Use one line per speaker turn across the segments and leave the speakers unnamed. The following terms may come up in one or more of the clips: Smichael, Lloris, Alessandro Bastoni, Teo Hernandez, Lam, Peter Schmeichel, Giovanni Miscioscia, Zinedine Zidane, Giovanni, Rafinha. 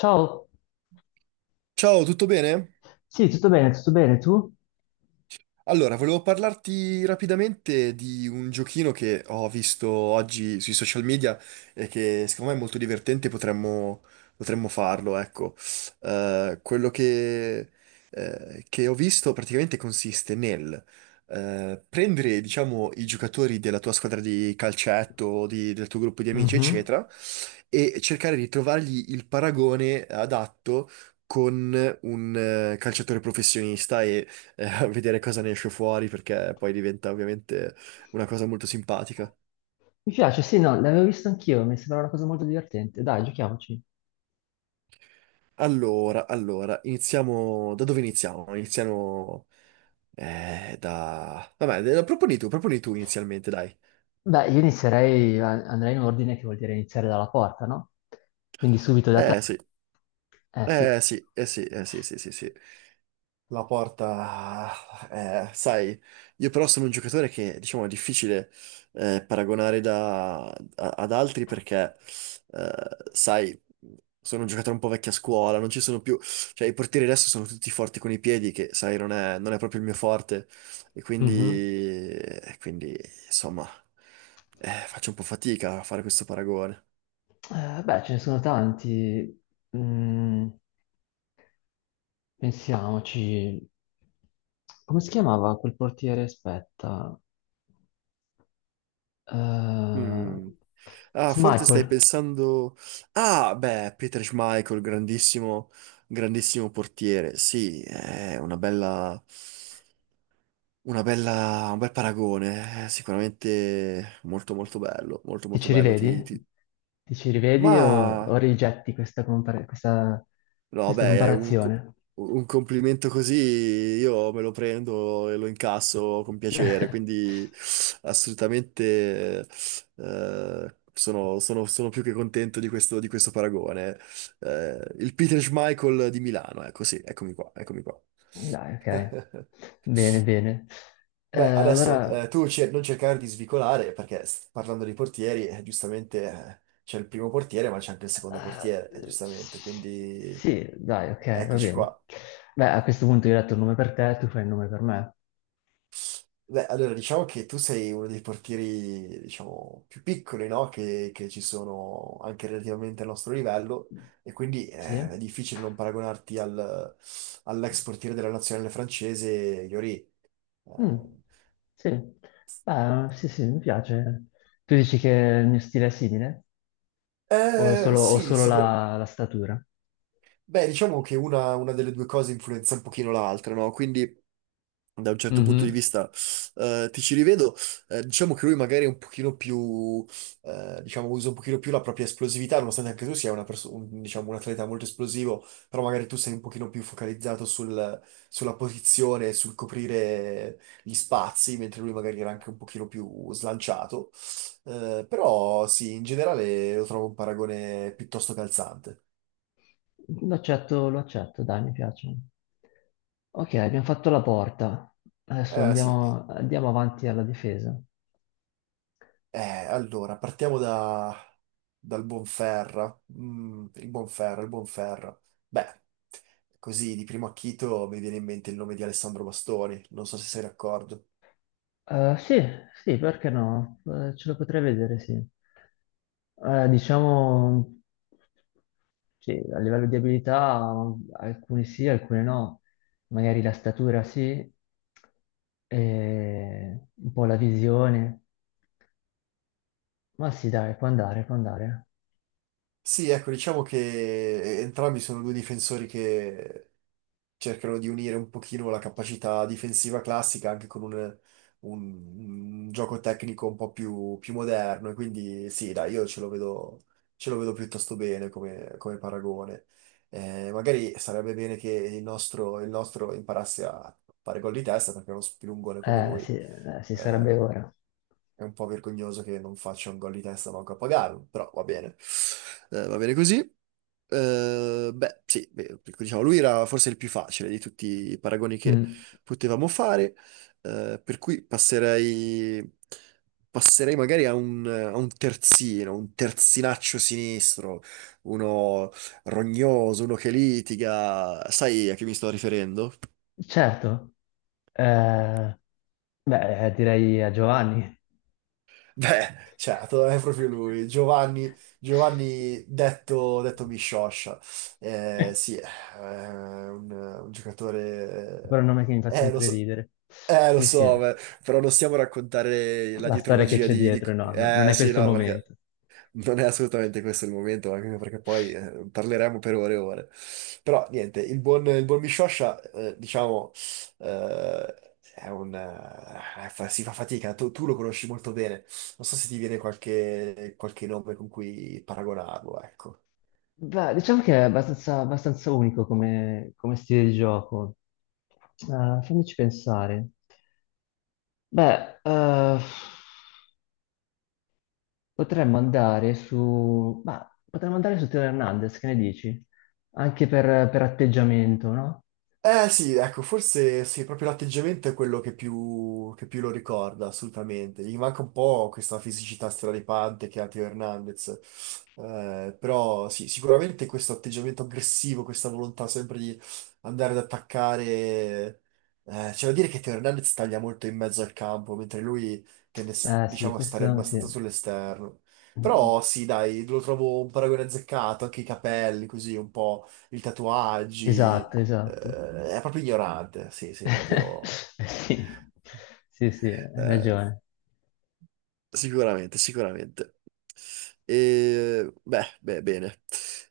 Ciao,
Ciao, tutto bene?
sì, tutto bene, tu?
Allora, volevo parlarti rapidamente di un giochino che ho visto oggi sui social media e che secondo me è molto divertente, potremmo farlo, ecco. Quello che ho visto praticamente consiste nel prendere, diciamo, i giocatori della tua squadra di calcetto, o del tuo gruppo di amici,
Mhm.
eccetera, e cercare di trovargli il paragone adatto con un calciatore professionista, a vedere cosa ne esce fuori, perché poi diventa ovviamente una cosa molto simpatica.
Mi piace, sì, no, l'avevo visto anch'io, mi sembra una cosa molto divertente. Dai, giochiamoci.
Allora, iniziamo. Da dove iniziamo? Vabbè, proponi tu inizialmente, dai.
Beh, io inizierei, andrei in ordine, che vuol dire iniziare dalla porta, no? Quindi subito da te.
Eh sì,
Eh sì.
sì, eh sì, sì, sì, sì. La porta, sai, io però sono un giocatore che, diciamo, è difficile paragonare ad altri perché, sai, sono un giocatore un po' vecchia scuola, non ci sono più, cioè i portieri adesso sono tutti forti con i piedi, che, sai, non è proprio il mio forte, e
Mhm.
insomma, faccio un po' fatica a fare questo paragone.
Beh, ce ne sono tanti. Mm, pensiamoci. Come si chiamava quel portiere? Aspetta. Eh,
Mm. Ah, forse stai
Smichael.
pensando... Ah, beh, Peter Schmeichel, grandissimo portiere. Sì, è una bella. Una bella. Un bel paragone. È sicuramente molto molto bello, molto
Ti
molto
ci
bello.
rivedi? Ti ci rivedi o
Ma.
rigetti questa,
No,
questa
beh,
comparazione?
un complimento così io me lo prendo e lo incasso con piacere, quindi assolutamente sono più che contento di questo paragone. Il Peter Schmeichel di Milano, ecco sì, eccomi qua.
Dai, ok. Bene, bene. Eh,
Beh, adesso
allora,
non cercare di svicolare, perché parlando di portieri, giustamente c'è il primo portiere, ma c'è anche il secondo portiere, giustamente, quindi
sì, dai, ok, va
eccoci
bene.
qua.
Beh, a questo punto io ho detto il nome per te, tu fai il nome per me.
Beh, allora diciamo che tu sei uno dei portieri, diciamo, più piccoli, no? Che ci sono anche relativamente al nostro livello e quindi
Sì?
è difficile non all'ex portiere della nazionale francese, Lloris.
Mm, sì. Beh, sì, sì, mi piace. Tu dici che il mio stile è simile?
Eh, eh,
O
sì,
solo la
sicur-
la statura?
Beh, diciamo che una delle due cose influenza un pochino l'altra, no? Quindi da un certo punto di
Mhm.
vista ti ci rivedo. Diciamo che lui magari è un pochino più, usa un pochino più la propria esplosività, nonostante anche tu sia diciamo, un atleta molto esplosivo, però magari tu sei un pochino più sulla posizione, sul coprire gli spazi, mentre lui magari era anche un pochino più slanciato. Però sì, in generale lo trovo un paragone piuttosto calzante.
Lo accetto, dai, mi piace. Ok, abbiamo fatto la porta. Adesso
Eh sì.
andiamo, andiamo avanti alla difesa.
Allora, dal Bonferra. Mm, il Bonferra. Beh, così di primo acchito mi viene in mente il nome di Alessandro Bastoni, non so se sei d'accordo.
Sì, sì, perché no? Ce lo potrei vedere, sì. Diciamo, sì, a livello di abilità, alcune sì, alcune no. Magari la statura sì, e un po' la visione. Ma sì, dai, può andare, può andare.
Sì, ecco, diciamo che entrambi sono due difensori che cercano di unire un pochino la capacità difensiva classica anche con un gioco tecnico un po' più moderno. E quindi sì, dai, io ce lo vedo piuttosto bene come, come paragone. Magari sarebbe bene che il nostro imparasse a fare gol di testa, perché uno spilungone come lui
Sì, sì,
eh,
sarebbe ora.
è un po' vergognoso che non faccia un gol di testa manco a pagarlo, però va bene. Va bene così. Beh, sì, beh, ecco, diciamo, lui era forse il più facile di tutti i paragoni che
Mm,
potevamo fare, per cui passerei magari a a un terzino, un terzinaccio sinistro, uno rognoso, uno che litiga. Sai a chi mi sto riferendo?
certo. Eh, beh, direi a Giovanni.
Beh, certo, è proprio lui, Giovanni, Giovanni detto Miscioscia.
Però
Sì, è un
è
giocatore.
un nome che mi fa
Lo
sempre
so.
ridere.
Lo
Sì, sì,
so, beh, però non stiamo a raccontare la
la storia che
dietrologia
c'è dietro, no, no, non è
Sì,
questo il
no, perché
momento.
non è assolutamente questo il momento, anche perché poi parleremo per ore e ore. Però, niente, il buon Miscioscia, diciamo, eh, si fa fatica, tu lo conosci molto bene. Non so se ti viene qualche nome con cui paragonarlo, ecco.
Beh, diciamo che è abbastanza, abbastanza unico come, come stile di gioco. Fammici pensare. Beh, potremmo andare su... Ma potremmo andare su Teo Hernandez, che ne dici? Anche per atteggiamento, no?
Eh sì, ecco, forse sì, proprio l'atteggiamento è quello che più lo ricorda, assolutamente. Gli manca un po' questa fisicità straripante che ha Teo Hernandez. Però sì, sicuramente questo atteggiamento aggressivo, questa volontà sempre di andare ad attaccare. C'è da dire che Teo Hernandez taglia molto in mezzo al campo, mentre lui tende,
Eh sì,
diciamo, a stare
questo sì.
abbastanza sull'esterno. Però sì, dai, lo trovo un paragone azzeccato, anche i capelli, così, un po' i tatuaggi.
Esatto, esatto.
È proprio ignorante, sì, sì, è proprio.
Sì, sì, sì, hai
eh,
ragione.
sicuramente, sicuramente. E, beh, beh, bene.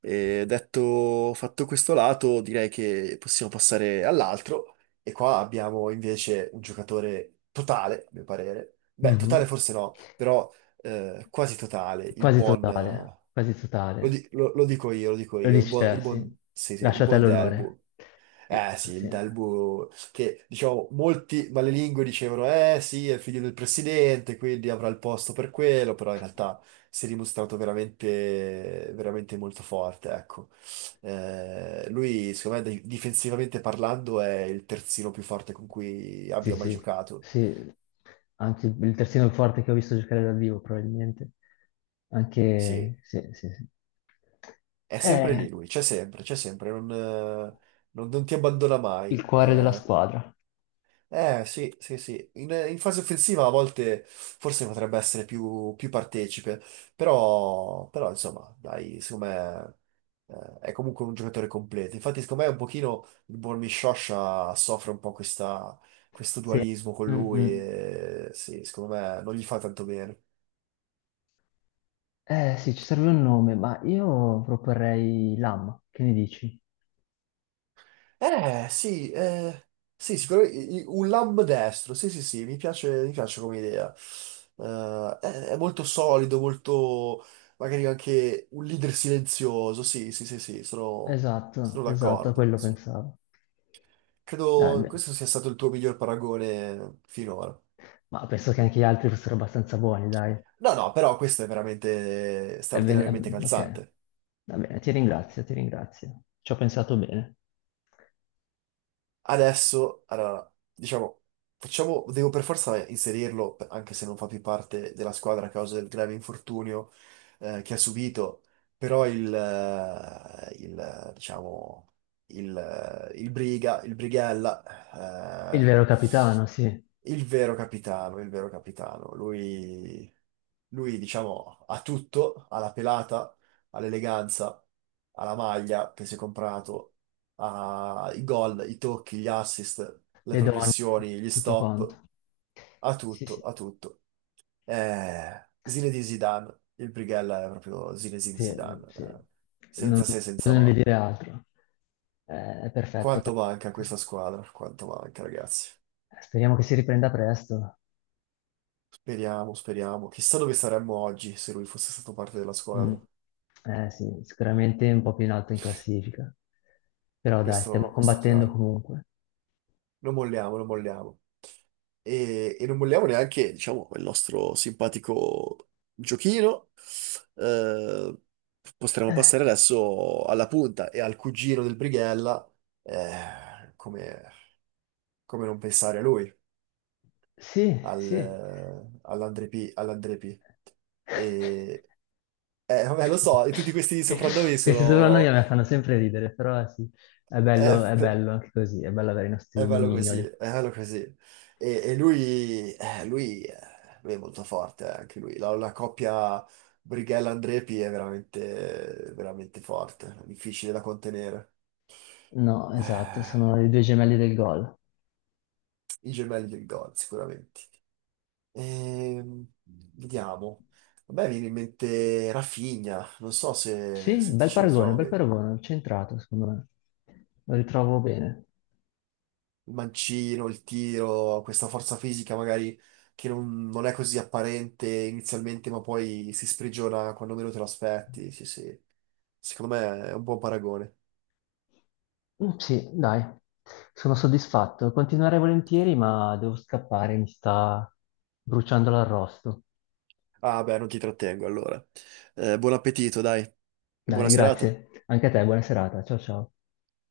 E detto, fatto questo lato, direi che possiamo passare all'altro. E qua abbiamo invece un giocatore totale, a mio parere. Beh, totale
Mhm.
forse no, però quasi totale. Il
Quasi
buon...
totale, quasi
lo,
totale.
di- lo- Lo dico io, lo dico
Lo
io. Il
dici
buon,
te,
il
sì.
buon, sì, sì, il
Lasciate
buon
all'onore.
Delbu. Eh sì, il
Sì.
Delbu, che diciamo, molti malelingue dicevano, eh sì, è il figlio del presidente, quindi avrà il posto per quello, però in realtà si è dimostrato veramente, veramente molto forte, ecco. Lui, secondo me, difensivamente parlando, è il terzino più forte con cui
Sì,
abbia mai
sì,
giocato.
sì, anche il terzino forte che ho visto giocare dal vivo, probabilmente.
Sì,
Anche, sì, sì, sì.
è sempre
Eh,
lì lui, c'è sempre, non, non ti abbandona
il
mai.
cuore della squadra.
Eh sì, sì, sì. In fase offensiva a volte forse potrebbe essere più partecipe, però, però, insomma, dai, secondo me è comunque un giocatore completo. Infatti, secondo me un pochino il Bormi Scioscia soffre un po' questo
Sì.
dualismo con
Mm,
lui
mm.
e sì, secondo me non gli fa tanto bene.
Sì, ci serve un nome, ma io proporrei Lam, che ne dici?
Eh, sì, eh, sì, sicuramente un lamb destro, sì, sì, sì, mi piace come idea. È molto solido, molto, magari anche un leader silenzioso, sì, sì, sì, sì,
Esatto,
sono
esatto, a
d'accordo.
quello
Sì.
pensavo.
Credo
Beh,
questo sia stato il tuo miglior paragone finora.
ma penso che anche gli altri fossero abbastanza buoni, dai.
No, no, però questo è veramente
Ebbene,
straordinariamente
ok,
calzante.
va bene, ti ringrazio, ti ringrazio. Ci ho pensato bene.
Adesso, allora, diciamo, facciamo, devo per forza inserirlo, anche se non fa più parte della squadra a causa del grave infortunio che ha subito, però il, diciamo, il Briga, il Brighella,
Il vero capitano, sì.
il vero capitano. Lui, diciamo, ha tutto, ha la pelata, ha l'eleganza, ha la maglia che si è comprato, ha i gol, i tocchi, gli assist, le
Le donne,
progressioni, gli
tutto quanto.
stop, ha
Sì,
tutto,
sì,
ha tutto. Zinedine Zidane, il Brighella è proprio Zinedine
sì,
Zidane,
sì. Non
senza se,
non
senza
bisogna di
ma.
dire altro. È perfetto.
Quanto manca a questa squadra, quanto manca, ragazzi.
Speriamo che si riprenda presto.
Speriamo, speriamo. Chissà dove saremmo oggi se lui fosse stato parte della
Mm.
squadra.
Sì, sicuramente un po' più in alto in classifica. Però dai, stiamo
Questo è
combattendo
chiaro.
comunque.
Non molliamo, non molliamo. E non molliamo neanche, diciamo, il nostro simpatico giochino. Eh, potremmo
Eh,
passare adesso alla punta e al cugino del Brighella. Come come non pensare a lui,
Sì, sì.
all'Andre P. E, vabbè, lo so, tutti questi soprannomi
Questi soprannomi a
sono.
me fanno sempre ridere, però sì,
eh,
è bello anche così, è bello avere i
È
nostri
bello così,
nomignoli.
è bello così. Lui è molto forte, anche lui. La coppia Brighella-Andrepi è veramente, veramente forte, difficile da contenere.
No, esatto,
Eh,
sono i due gemelli del gol.
I gemelli del gol, sicuramente. Ehm, vediamo. A me viene in mente Rafinha, non so
Sì,
se ti ci ritrovi.
bel paragone, centrato, secondo me. Lo ritrovo bene.
Il mancino, il tiro, questa forza fisica magari che non, non è così apparente inizialmente, ma poi si sprigiona quando meno te lo aspetti. Sì, sì. Secondo me è un buon paragone.
Mm, sì, dai, sono soddisfatto. Continuerei volentieri, ma devo scappare, mi sta bruciando l'arrosto.
Ah, beh, non ti trattengo allora. Buon appetito, dai, e buona
Dai,
serata.
grazie. Anche a te, buona serata. Ciao ciao.